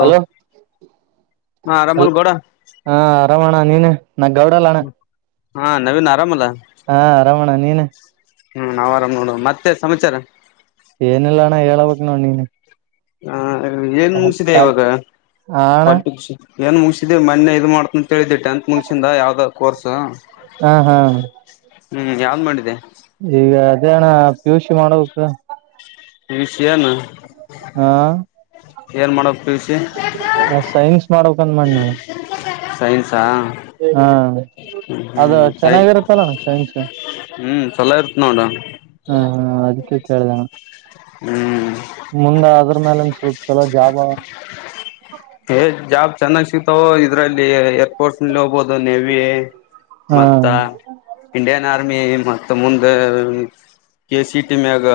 Hello ಹಾ ಹಲ್ ಆರಾಮಲ್ ಗೌಡ ಹಾ ಅರಾಮಣ್ಣ ನೀನು ನಾ ಗೌಡಾ ಅಲ್ಲ ಅಣ್ಣ. ಹಾ ನವೀನ್ ಆರಾಮ ಅಲ್ಲಾ. ಹಾ ಆರಾಮಣ್ಣ ನೀನ ಹ್ಮ್ ನಾವ್ ಆರಾಮ್ ನೋಡು ಮತ್ತೆ ಸಮಾಚಾರ. ಏನಿಲ್ಲ ಅಣ್ಣ ಹೇಳಬೇಕ ನೋಡ ನೀನೆ ಹಾ ಅ ಏನ್ ಮುಗಿಸಿದೆ ಇವಾಗ ಹ ಅಣ್ಣ ಕ್ವಾಲ್ಟಿಕ್ಸ್. ಏನ್ ಮುಗಸಿದೆ ಮನ್ನೆ ಇದು ಮಾಡ್ಕೊಂಡ. ಏ ಇದು ಟೆಂತ್ ಮುಂಗ್ಸಿಂದ ಯಾವ್ದ ಆದ. ಕೋರ್ಸ್ ಹಾ ಹಾ ಹ್ಮ್ ಯಾವ್ದ್ ಮಾಡಿದೆ. ಈಗ ಅದೇ ಅಣ್ಣಾ ಪಿಯುಸಿ ಮಾಡಬೇಕ್ ಪಿಯುಸಿ ಏನ್? ಹಾ ಮಾಡೋ ಪಿ ಯು ಸಿ ನಾ ಸೈನ್ಸ್ ಮಾಡಬೇಕು ಅಂತ ಮಾಡಿನ ಅಣ್ಣಾ. ಸೈನ್ಸ್ ಹಾ ಅದು ಹ್ಮ್ ಸ್ಕೈ ಚೆನ್ನಾಗಿರುತ್ತಲ್ಲಣ್ಣ ಸೈನ್ಸ್ ಹ್ಮ್ ಚಲೋ ಇರುತ್ತ ನೋಡ ಕೇಳ್ದೆ ಅಣ್ಣಾ ಹ್ಮ್ ಮುಂದಾದ್ರೂ ಅದರ ಮ್ಯಾಲ ಸ್ವಲ್ಪ ಚಲೋ ಜಾಬ್ ಏ ಜಾಬ್ ಚೆನ್ನಾಗ್ ಸಿಗ್ತಾವೋ ಇದ್ರಲ್ಲಿ ಫೋರ್ಸ್ನಲ್ಲಿ ಹೋಗಬಹುದು ನೇವಿ ಹಾ ಮತ್ತ ಇಂಡಿಯನ್ ಆರ್ಮಿ ಮ ಮತ್ತ ಮುಂದ ಕೆೇಸಿಡಿ ಮ್ಯಾಗ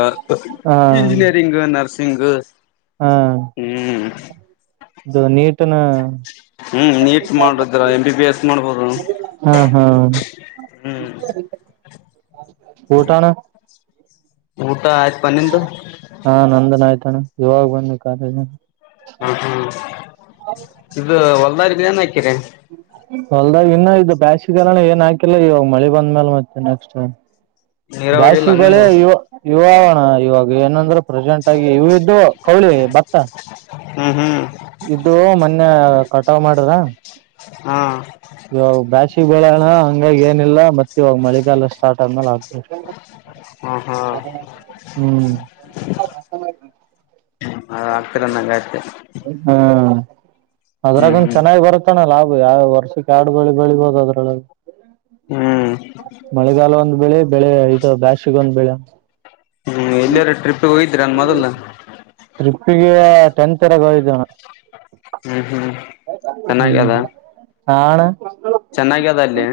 ಹಾ ಇಂಜಿನಿಯರಿಂಗ್ ನರ್ಸಿಂಗ್ ನರ್ಸಿಂಗ್ ಹಾ ಹ್ಮ್ ಇದು ನೀಟನ ಹ್ಮ್ ನೀಟ್ ಮಾಡುದ್ರ ಎಂ ಬಿ ಬಿ ಎಸ್ ಮಾಡ್ಬೋದು ಹಾ ಹಾ ಹ್ಮ್ ಊಟಾ ಅಣ್ಣಾ ಊಟ ಐತ. ಹಾ ನಂದುನು ಆಯ್ತ ಅಣ್ಣಾ. ಇವಾಗ್ ಬಂದೇ ಕಾಲೇಜ ಇಂದ. ಹ್ಮ ಹ್ಮ್ ಇದು ಹೊಲ್ ಬಾರಿಬಿ ಏನ್ ಹಾಕಿ ಹೊಲ್ದ ಇನ್ನ ಇದ ಬ್ಯಾಶ ಗಿ ಅಣ್ಣನ ಏನ್ ಹಾಕಿಲ್ಲ ಇವಾಗ ಮಳಿ ಬಂದ್ಮೇಲೆ ಮತ್ತೆ ನೆಕ್ಸ್ಟ್ ನೀರಾವರಿ ಇಲ್ಲ ಬ್ಯಾಸಗಿ ಬೆಳೆ ನಿಮ್ದು ಯುವ ಯುವ ಅವಾ ಅಣ್ಣಾ ಇವಾಗ ಏನಂದ್ರ ಪ್ರೆಸೆಂಟ್ ಆಗಿ ಇವು ಇಡ್ಡುವ ಕೌಳಿ ಭತ್ತ ಉಹು ಇದುವೂ ಮೊನ್ನೆ ಕಟಾವ್ ಮಾಡದ ಹಾ ಇವಾಗ ಬ್ಯಾಸಗಿ ಬಿಳೋಣಾ ಹಂಗಾಗಿ ಏನ್ ಏನಿಲ್ಲಾ ಮತ್ತೆ ಇವಾಗ ಮಳೆಗಾಲ ಸ್ಟಾರ್ಟ್ ಆದ್ಮೇಲೆ ಹಾಕ್ತೀವಿ ಹಾ ಹಾ ಹ್ಮ್ ಅ ಆಗ್ತಿರ್ ಅನ್ನಂಗ್ ಆಯ್ತು. ಅದ್ರಾಗೊಂದ್ ಹ್ಮ್ ಚೆನ್ನಾಗ್ ಬರುತ್ತಣ ಲ ಯಾವ್ ವರ್ಷಕ್ ಕಾಡ್ ಗೊಳಿ ಗೊಳಿಗ್ ಹೋಗೋದ್ರೊಳಗ್ ಹ್ಮ್ ಹ್ಮ್ ಮಳೆಗಾಲ ಒಂದ್ ಬೆಳೆ ಬೆಳೆ ಐದು ಬಾಶಿಗ್ ಒಂದ್ ಬೆಳೆ. ಇರಾನ್ ಮೊದಲ. ಟ್ರೀಪ್ಪಿಗೆ ಟೆಂತ್ [unintelligible] ಹೋಗಿದ್ವಿ ಅಣ. ಊ ಹ್ಮ್ ಹ್ಮ್ ಚೆನ್ನಾಗ್ಯದ ಹಾ ಅಣ ಚೆನ್ನಾಗ್ಯದ ಅಲ್ಲಿ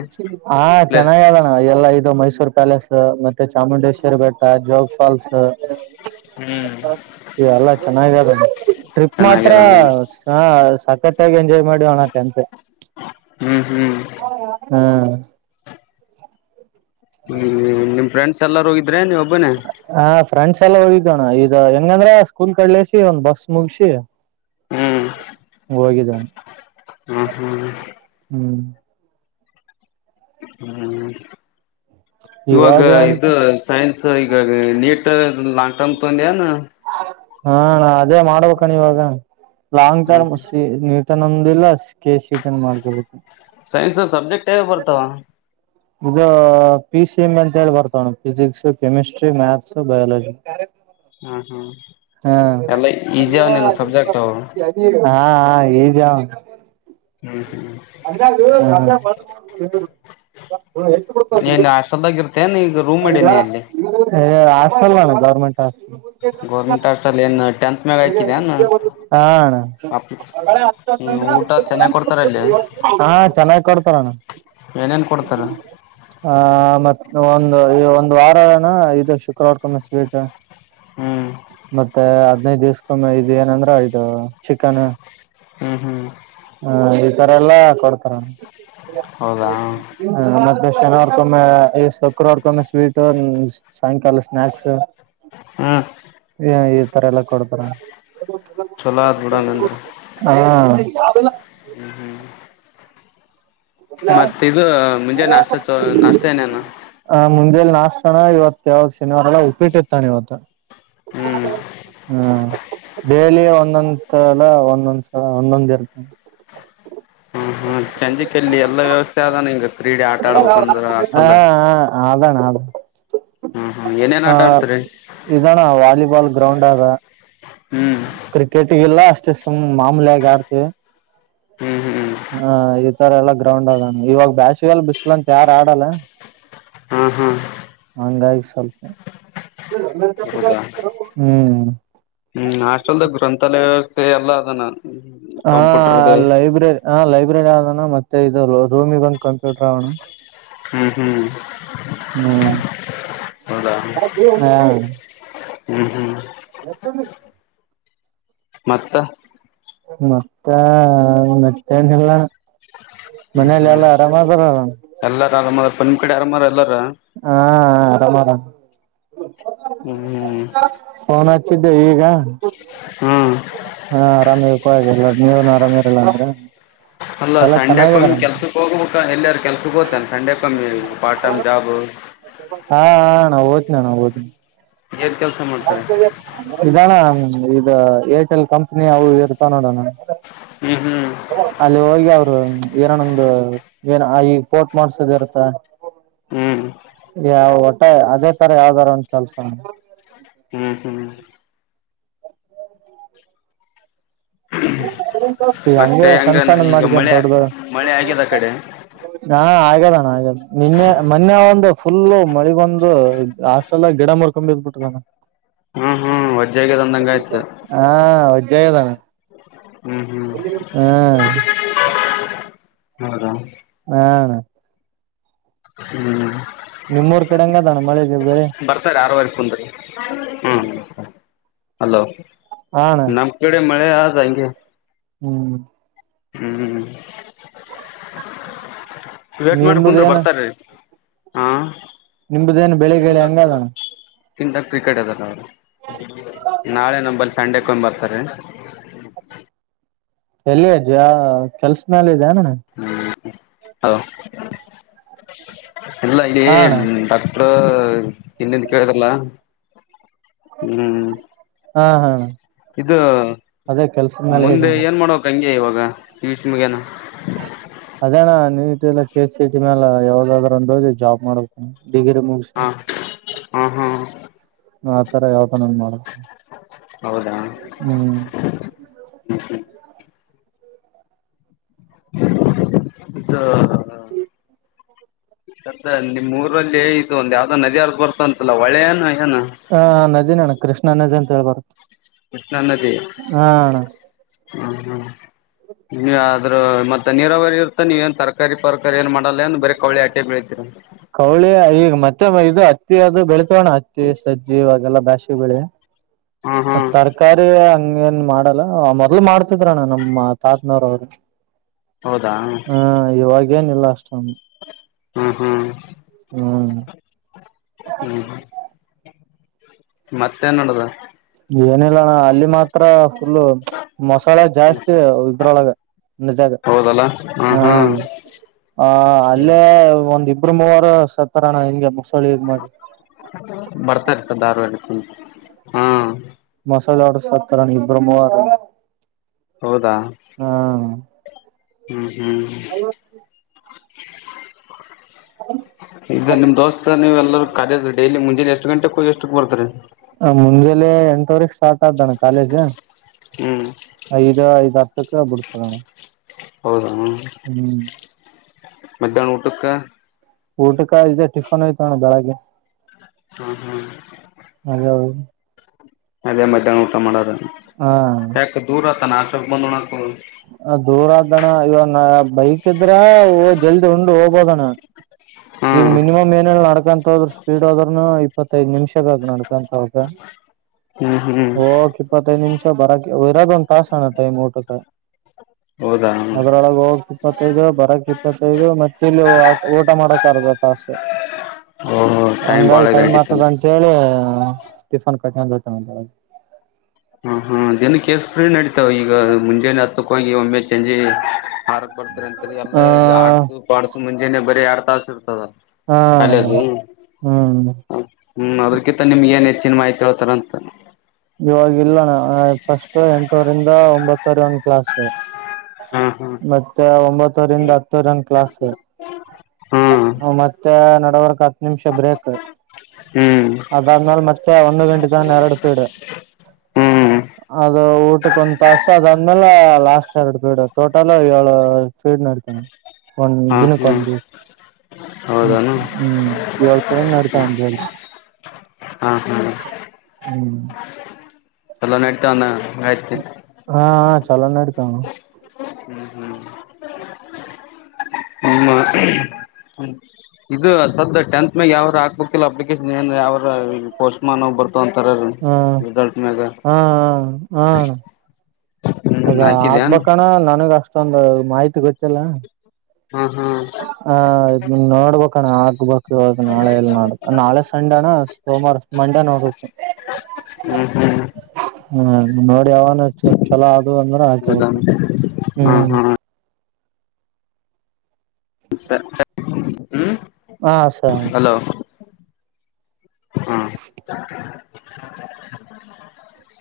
ಹಾ ಪ್ಲೇಸ್ ಚೆನ್ನಾಗದಣ ಎಲ್ಲ ಈ ಮೈಸೂರು ಪ್ಯಾಲೇಸ್ ಮತ್ತೆ ಚಾಮುಂಡೇಶ್ವರಿ ಬೆಟ್ಟ ಜೋಗ್ ಫಾಲ್ಸ್ ಹ್ಮ್ ಏಲ್ಲ ಚೆನ್ನಾಗ್ಯದ ಟ್ರಿಪ್ ಮಾತ್ರ ಚೆನ್ನಾಗ್ಯದ ಅಂದಂಗ ಸ ಕ್ಕತ್ತಾಗ್ ಎಂಜಾಯ್ ಮಡಿವನ ಆತ್ಯಂತೆ ಹ್ಮ್ ಹ್ಮ್ [unintelligible] ಹ್ಮ್ ಹ್ಮ್ ನಿಮ್ ಫ್ರೆಂಡ್ಸ್ ಎಲ್ಲರ ಹೋಗಿದ್ರೆ ನೀವ್ ಒಬ್ಬನೇ ಹಾ ಫ್ರೆಂಡ್ಸ್ ಚಲ ಹೋಗಿದ್ವಣ ಇದು ಹೆಂಗ್ ಅಂದ್ರೆ ಸ್ಕೂಲ್ ಕಡ್ಲಸಿ ಒಂದ್ ಬಸ್ ಮುಗ್ಸಿ ಹ್ಮ್ ಹೋಗಿದ್ವಿಅನ ಹ್ಮ್ ಹ್ಮ್ ಹ್ಮ್ ಹ್ಮ್ ಇವಾಗ ಇದು ಸೈನ್ಸ್ ಸ ಈಗ ನೀಟ್ ಲಾಂಗ್ ಟರ್ಮ್ ತೊಗಂದಿ ಏನು ಹಾ ಅಣ ಅದೇ ಮಾಡ್ಬೇಕಣ ಇವಾಗ ಲಾಂಗ್ ಹ್ಮ್ ಟರ್್ ೊಂದಿಲ್ಲ ಕೆಸಿನ್ ಮಾಡ್ಕೊು ಸೈನ್ಸ್ ನ ಸಬ್ಜೆಕ್ಟ್ ಬರ್ತಾವ ಇದು ಪಿ ಸಿ ಎಂ ಅಂತ ಹೇಳಿ ಬರ್ತಾವಣ ಫಿಸಿಿಕ್ಸ್ ಕೆಮಿಸ್ಟ್ರಿ ಮ್ಯಾಥ್ಸ್ ಬಯಾಲಜಿ ಹ್ಮ ಹ್ಮ್ ಹ ಎಲ್ಲ ಈಸಿ ಅವ ನೀನು ಸಬ್ಜೆಕ್ಟ್ ಅವ ಹಾ ಹಾ ಈಜಾವ ಹ್ಮ್ ಹ್ಮ್ ಬಬ ಹೆ ಕೊಡ್ತಗಲ್ ನೀನ್ ಹಾಸ್ಟೆಲ್ದಾಗ ಇರ್ತೇನ್ ಈಗ ರೂಮ್ ಮಾಡೀನಿ ಅಲ್ಲಿ ಮಂಟಾ ಗೋರ್ಮೆಂಟ್ ಹಸ್ಟಲ್ಲಿ ಏನ್ ಟೆಂತ್ ಮ್ಯಾಗ ಹಯಕಿದನ್ಪ್ ಹಾ ಅಣ್ಣ ಊಟ ಚೆನ್ನಾಗ್ ಕೊಡ್ತಾರ ಅಲ್ಲಿ ಹಾ ಚೆನ್ನಾಗ್ ಕೊಡ್ತಾರಣ ಏನೇನ್ ಕೊಡ್ತಾರ ಆ ಮತ್ ಒಂದು ಒಂದಂದು ವಾರನ ಇದು ಶುಕ್ರವಾರಕೊಮ್ಮೆ ಸ್ವೀಟ್ ಹ್ಮ್ ಮತ್ತೆ ಅದ ಹದ್ಿನೈದು ದಿವ್ಸ್ಕೊಮ್ಮ ಇದು ಏನಂದ್ರ ಇದು ಚಿಕನ್ ಹ್ಮ್ ಹ್ಮ್ ಹಾ ಎಲ್ಲಾ ಕೊಡ್ತಾರೆ ಹೌದಾ ಕೆನವರ್ಕೊಮ್ಮ ಶುಕ್ರವರ್ ಕೊಮ್ಮ ಸ್ವೀಟ್ ಸಾಯಂಕಾಲ ಸ್ನಾಕ್ಸ್ ಹಾ ಈ ತರ ಎಲ್ಲ ಕೊಡ್ತಾರ ಚಲೋ ಆದ್ ಬಿಡಂಗಂದ್ರ ಹ್ಮ್ಮ ಮತ್ತ ಇದು ಮುಂಜೆ ನಾಷ್ಟ ನಾಷ್ಟತ ಏನೇನು ಮುಂದೆಲಿ ನಾಶಣ ಇವತ್ತು ಯಾವ ಶನಿವಾರಲ್ಲ ಉಪ್ಪಿಟ್ಟು ತಾನೇ ಇವತ್ತು ಹ್ಮ್ ಹ್ಮ ಡೇಲಿ ಒಂದೊಂದಲ್ಲ ಒಂದೊಂದ್ಸ ಒಂದೊಂದ ಇರ್ತ ಹಾ ಹಾ ಚಜ ಲ್ಲಿ ಎಲ್ಲಾ ವ್ಯವಸ್ಥೆ ಅದಾನ ಈಂಗಗ ಕ್ರೀಡೆ ಆಟ ಆಡ್ಬೇಕಂದ್ರ ಅಷ್ಟಲ್ಲ ಹಾ ಹ ಆಟ ಆಡ್ತರಿ ಇದಾನ ವಾಲಿಬಾಲ್ ಗ್ರೌಂಡ್ ಹಾಗ ಹ ಕ್ರಿಕೆಟ್ಗೆಲ್ಲಷ್ಟ ಷ್ಟ್ ಮಾಮೂಲಯ ಯಾರ್ದ ಹ್ಮ್ ಹ್ಮ್ ಹಾ ಇ ಇಕಡೆಲ್ಲ ಗ್ರೌಂಡ್ ಅದಣ ಇವಾಗ ಬ್ಯಾಸಿಗೆಲ್ಲ ಬಿಸಲಂತ ಯಾರ್ ಆಡಲ್ಲ. ಹಾ ಹಾ ಹಂಗಾಗಿ ಸ್ವಲ್ಪ್ ಹೌದಾ [unintelligible] ಹ್ಮ್ ಹ್ಮ್ ಹಾಸ್ಟೆಲ್ದ ಗ್ರಂಥಾಲಯ ವ್ಯವಸ್ಥೆ ಎಲ್ಲ ಅದನ ಹ ಕಂಪ್ಯೂಟರ್ದು ಲೈಬ್ರರಿ ಆ ಲೈಬ್ರರಿ ಆದಣ ಮತ್ತೆ ಇದು ರೂಮಿಗೆ ಒಂದು ಕಂಪ್ಯೂಟರ್ ಅವಣ ಹ್ಮ್ ಹ್ಮ್ ಹ್ಮ್ [unintelligible] ಹೌದ ಹ [unintelligible] ಹ್ಮ ಹ್ಮ್ [unintelligible] ಮತ್ತ ಮತ್ತ ಆ ಏನ್ ಇಲ್ಲ [unintelligible] ಮನೇಲಿ ಹ್ಮ್ ಎಲ್ಲ ಆರಾಮ ಅದರಲ್ಲಣ ಎಲ್ಲಾರ ಆರಾಮಾರಪ್ಪ ನಿಮ್ ಕಡೆ ಆರಾಮಾರ ಎಲ್ಲಾರ ಹಾ ಆರಾಮರ [unintelligible] ಹ್ಮ್ ಚಿದ್ದೆ ಈಗ [unintelligible] ಹ್ಮ್ ಹಾ ಆರಾಮವಿಪ ಎಲ್ಲ ನೀವನು ಆರಾಮಿರಲ್ಲ ಅಂದ್ರ ಅಲ್ಲ [unintelligible] ಎಲ್ಲಾ ಸಂಡೆಕೊಮ್ಮಿ ಚೆನ್ನಾಗಿದಾರಂತ ಕೆಲ್ಸಕ್ ಹೋಗ್ಬೇಕ ಎಲ್ಲಾರ ಕೆಲ್ಸಕ್ ಹೋಗ್ತಾನ ಸಂಡೆಕೊಮ್ಮಿ ಪಾರ್ಟ್ ಟೈಮ್ [unintelligible] ಜಾಬ್ ಹ ಅಣ ಹೊತ್ನಾಣ ಹೊತ್ನಿ ಏನ್ ಕೆಲ್ಸ ಮಾಡ್ತಾರೆ [unintelligible] ಇದಣ ಇದ್ ಅ ಏರ್ಟೆಲ್ ಕಂಪ್ನಿ ಅವವು ಇರ್ತವ್ ನೋಡೋಣ [unintelligible] ಹ್ಮ್ ಹ್ಮ್ ಅಲ್ಲಿ ಹೋಗಿ ಅವ್ ಏನನೊಂದು ಏನಾ ಈ ಪೋರ್ಟ್ ಮಾಡಸದ ಇರ್ತ ಹ್ಮ್ [unintelligible] ಯಾವ ವಟ್ಟ ಅದೇ ತರ ಯಾವ್ದಾರ ಒಂದ್ ಕೆಲ್ಸ ಹ್ಮ್ [unintelligible] ಹಂಗೆ ಮತ್ತೆ ಹೆಂಗ್ ಸಣ್ಣ ಸಣ್ಣದ್ ಈಗ ಮಾಡ್ಕ ಮಳೆ ದೊಡ್ಡ್ದ ಮಳೆ ಆಗ್ಯದ ಆಕಡೆ ಆಗದಣ ಆಗ್ಯದ ನಿನ್ನೆ ಮನ್ನೇ ಒಂದು ಫುಲ್ಲು ಮಳಿ ಬಂದು ಹಸ್ಟಾಲ್ದಾಗ್ ಗಿಡ ಮುರ್ಕೊಂಡ್ ಬಿದ್ದ್ ಬಿಟ್ಟದಣ ಹ್ಮ್ ಹ್ಮ್ ವಜ್ಜೆ ಆಗ್ಯದ ಅಂದಂಗ ಆಯ್ತು [unintelligible] ಹಾ ವಜ್ಜ್ ಆಗ್ಯದಣ [unintelligible] ಹ್ಮ್ ಹ್ಮ್ [unintelligible] ಹೌದ ಹ ಅಣ ಹ್ಮ್ ನಿಮ್ಮೂರ್ ಕಡೆ ಹೆಂಗ ಅದಾ ಅಣ್ಣ ಮಳೆ ಬೆಳೆ? ಬಂದ ರೀ ಹ್ಮ ಹಲೋ ಹಣ ನಮ್ ಕಡೆ ಮ ಯ ಆಗೆ ಹ್ಮ್ ಹ್ಮ್ ವೇಟ್ ಮಾಡ್ರಿ ಕುಂದ್ರರೀ ನಿಂಬುದೇನ ಬರ್ತಾರೀ ಹಾ ನಿಮ್ಮ್ದೇನು ಬೆಳಿಗ್ಳಿ ಹಂಗದಣ ಕಿಂತ ಕ್ರಿಕೆಟ್ ಅದಲ್ಲ ಅವರು ನಾಳೆ ನಂಬಲ್, ಸಂಡೆ ಕೊಮ್ಮೆ ಬರ್ತಾರೆೀ? ಎಲ್ಲಿ ಅಜ್ಜ ಕೆಲ್ಸ ಮಾಲ ಯದ್ಣ ಹೌ ಇಲ್ಲ ಇಲ್ಲಿ ಹಾ ಅಣ್ಣ ಡಾಕ್ಟರ್ ಇನ್ನಂದು ಕೇಳ್ರಲ್ಲ ಹ್ಮ್ ಹಾ ಹಾ ಇದು ಅದೇ ಕೆಲ್ಸದ ಮೇಲೆ ಇದೆ ಮುಂದೆ ಅಣ್ಣ ಏನ್ ಮಾಡಕ್ ಹಂಗೆ ಇವಾಗ [inaudible] ಪಿಯುಸಿ ಮುಗೆನಾ ಅದ ಅಣ್ಣಾ ನೀ ಲ್ಲ ಕೆ ಸಿಟಿ ಮೇಾಲ ಯಾವಾಗಾದ್ರ ಒಂದಿ ಜಾಬ್ ಮಾಡ್ಬೇಕ ಡಿಗರಿ ಮುಗಸ, ಹಾ ಹಾ ಹಾ ಆತರ ಯಾವತನ ಮಾಡ ಹೌದಾ ಹ್ಮ್ ಇದು ಹ್ಮ್ ಸುದ್ದ ನಿಮ್ಮ ಊರಲ್ಲಿ ಇದು ಒಂದು ಯಾವ್ದೋ ನದಿ ಹರದ ಬರ್ತ ಅಂತಲ್ಲ ಹೊಳೆ ಏನ ಏನು ಹಾ ನದಿನ್ ಅಣ್ಣಾ ಕೃಷ್ಣ ನದಿ ಅಂತ ಳ ಬರ [unintelligible] ಕೃಷ್ಣಾ ನದಿ ಹ್ಮ್ ಹ್ಮ್ ನೀವ ಆದ್ರೂ ಮತ್ತೆ ನೀರಾವರಿ ಇರ್ತ ನೀವ ಏನ್ ತರಕಾರಿ ಪರಕಾರಿ ಏನ್ ಮಾಡ ಕೌಳಿ ಈಗ ಮತ್ತೆ ಇದುತ್ತು ಬೆಳೆ ಓಣಜಿ ಸಜೆ ಇವಾಗಲ್ಲ ಬಾಶಿ ಬೆಳೆ ಹ್ಮ್ ಹ್ಮ್ ತರಕಾರಾರಿ ಹಂಗ ಏನ್ ಮಾಡಲ್ಲ ಮೊದ್ಲು ಮಾಡ್ತಿದ್ರಣ ನಮ್ಮ ತಾತ್ನವ್ರ ಅವರು ಹೌದಾ ಏನಿಲ್ಲ ಹ ಹ್ಮ್ ಹ್ಮ್ ಹ್ಮ್ ಮತ್ತ ನ್ ನೋಡದ ಏನಿಲ್ಲಣ ಅಲ್ಲಿ ಮಾತ್ರ ಫುಲ್ಲ ಮಸಾಲೆ ಜಾಸ್ತಿ ಇದ್ರೊಳಗೆ ನಜಾಗ ಹೌದಲ್ಲ ಹ್ಮ್ ಹಾ ಹ್ಮ್ ಆ ಅಲ್ಲೇ ಒಂದ ಕಂಬ ವಾರ ಸತ್ತರ ಹೆಂ ಬರ್ತಾರೆ ಸ ದಾರಲ್ಲಿ ಹ್ಮ್ ಮಸಾಲ ಆಡ್ಸತರ ನೀ ಇಬ್ರ್ಮರು ಹೌದಾ ಹ್ಮ ಹ್ಮ್ ಈಗ ನಿಮ್ ದೋಸ್ತ ನೀವ್ ಎಲ್ಲೂ ಕಾಲೇಜ ಡೈಲಿ ಮುಂಜಾನೆ ಎಷ್ಟು ಎಷ್ಟು ಗಂಟೆಕ್ಕೆ ಹೋಗಿ ಎಷ್ಟಕ್ಕೆ ಬರ್ತೀರಿ ಮುಂದೆಲೆ ಎಂಟವರೆಗೆ ಸ್ಟಾರ್ಟ್ ಆದ್ದಣ ಕಾಲೇಜ್ ಹ್ಮ್ ಐದ ಐದು ಹತ್ತು ಕ್ಕ ಬಿಡ್ತಲಣ ಹೌದು ಹ್ಮ್ ಮಧ್ಯಾಹ್ನ ಊಟಕ್ಕ ಊಟಕ ಇದೆ ಟಿಫನ್ ಐ್ತ ನಣ ಬೆಳಗ್ಗೆ ಹ ಹ್ಮ ಅದೇ ಅದೇ ಮಧ್ಯಾಹ್ನ ಊಟ ಮಾಡೋದು ಹಾ ನಾಶಕ ಬಂದಣಕ ದೂರ ಆದಣ ಇವ ಬೈಕ್ ಇದ್ರ ಜಲ್ದಿ ಉಂಡು ಹೋಗ್ಬೋದಣ್ಣ ಈಗ ಹ್ಮ್ ಮಿನಿಮ್ ಏನ ನಡ್ಕಂತ ಹದ್ರರು ಸ್ಪೀಡ್ ಆದದ್ರರುನು ಇಪ್ಪತ್ತೈದ್ ನಿಮಿಷ ಬಾಗ ನಡಡ್ಕಂತ ಹ ಹ್ಮ್ ಹ್ಮ್ ಹೋಗಕ್ಕೆ ಇಪ್ಪ ತ್ತೃದು ನಿಮಿಷ ಬರಕ್ಕೆ ಇರೋದ ಒಂದಂದು ತಾಸ ಅಣ ಟೈಮ್ ಊಟಕ ಹೌದಾ ಅದ್ರೊಳಗೆ ಹೋಗ್ ಸಿಪ ಇಪ್ಪತ್ತೈದು ಬರಕ್ ಇಪ್ಪತ್ತೈದು ಮತ್ತ ಇಲ್ಲಿ ಊಟ ಮಾಡಕ್ರ್ಗ ತಾಸು ಓಹೋ ಬಾಳ ಹಂಗಾಗಿ ಟೈಮ್ ಆಗ್ತದ ಇದಾಗಿತ್ತಂದ್ರ ಅಂತ ಹೇಳಿ ಫನ್ ಕಟ್ಟ ಚ ಹ ಹಾ ದಿನಕ್ಕೆಸ್ ಫ್ರೀ ನಡತಾವ ಈಗ ಮುಂಜಾನೆ ಹತ್ತಕ್ಕ ಹೋಗಿ ಒಮ್ಮೆ ಚಂಜಿ ಮಾರ್ ಬಡ್ತಾರೆ ಅಂತರಿ ಆ ಎಲ್ಲಾ ಈ ಆಡ್ಸ್ ಪಸ್ ಮುಂಜಾನನೆ ಬರೀ ಆರ ತಾಸ ಇರ್ತದ ಹಾ ಕಾಲೇಜು ಹ್ಮ್ ಹ್ಮ್ ಅದ್ರಕಿಂತ ನಿಮ್ ಏನ್ ಹೆಚ್ಚಿನ ಮಾಹಿತಿ ಹೇಳ್ತಾರ ಅಂತ ಇವವಾಗಿಲ್ಲ ನ ಫಸ್ಟ್ ಎಂಟೂರಿಂದ ಒಂಬತ್ತವರೆ ಒಂದ್ ಕ್ಲಾಸ್ ಹಾ ಹಾ ಹಾ ಮತ್ತೆ ಒಂಬತ್ತೂರಿಂದ ಹತ್ತುರನ್ ಕ್ಲಾಸ್ ಹ್ಮ್ ಮತ್ತೆ ನಡವರ್ಕ್ ಹತ್ತು ನಿಮಿಷ ಬ್ರೇಕ್ ಹ್ಮ್ ಅದಾದ್ಮೇಾಲ ಮತ್ತೆ ಒಂದು ಗಂಟೆಿದ ಎರಡು ಫೀಡ್ ಹ್ಮ್ ಅದು ಊಟಕ್ಕ ಒಂದ್ ತಾಸ ಅದಂದ ಲಾಸ್ ಆರ್ ಬಡ ತೋಟಾಲ ಇವಳ ಸೇಡ್ ನಡತಾವ ಒಂದ ಹಾ ದಿನಕ್ಕೆ ಹ್ಮ್ ಒಂದು ಹೌದಾನ ಹ್ಮ್ ಸೇಡ್ ನಡತಾವ ಹಾ ಹಾ ಹ್ಮ್ ಎಲ್ಲ ನಡ್ತಾನ ಹಾ ಚಲ ನ ಅಡ್ತಾವು ಹ್ಮ್ ಹ್ಮ್ ಹ್ಮ ಇದು ಸದ ಟೆಂತ್ ಮ್ಯಾಗ ಯಾವ್ರ ಹಾಕ್ಬೇಕಿಲ್ಲ ಅಪ್ಲಿಕೇಶನ್ ಏನ್ ಯಾವ್ರ ಪೋಸ್ಟ್ ಮನ್ ಬರ್ ೊಂತರ ಹ್ಮ್ ರರಿಿಸಲ್ಟ್ ಮೇ ಹಾ ಹೌದಾ ಆಗ್ಬೇಕಣ ನನಗ ಅಷ್ಟ ಮಷ್ಟೊಂದು ಮಾಹಿತಿ ಗೊತ್ತಲ್ಲ ಹಾ ಹಾ ಹ ನೋಡ್ಬೇಕಣ ಆಗ್ಬೇಕು ಇವಾಗ ನಾಳೆ ಎಲ್ ನೋಡ್ ನಾಳೆ ಸಣ್ಣ ಅಣ್ಣ ಸೋಮವಾರ ಮಂಡೆ ನೋಡ್ು ಹ್ಮ್ ಹ್ಮ್ ಹ್ಮ ನೋಡಿ ಯಾವವಲ್ ಚಛಲೋ ಅ ಅಂದ್ರೆ ಹೌದಾ ಆಗ್ಬೇಕಣ ಹಾ ಹ್ಮ್ ಹಾ ಸ ಹಾ ಸರಿ [inaudible] ಹ್ಮ [unintelligible]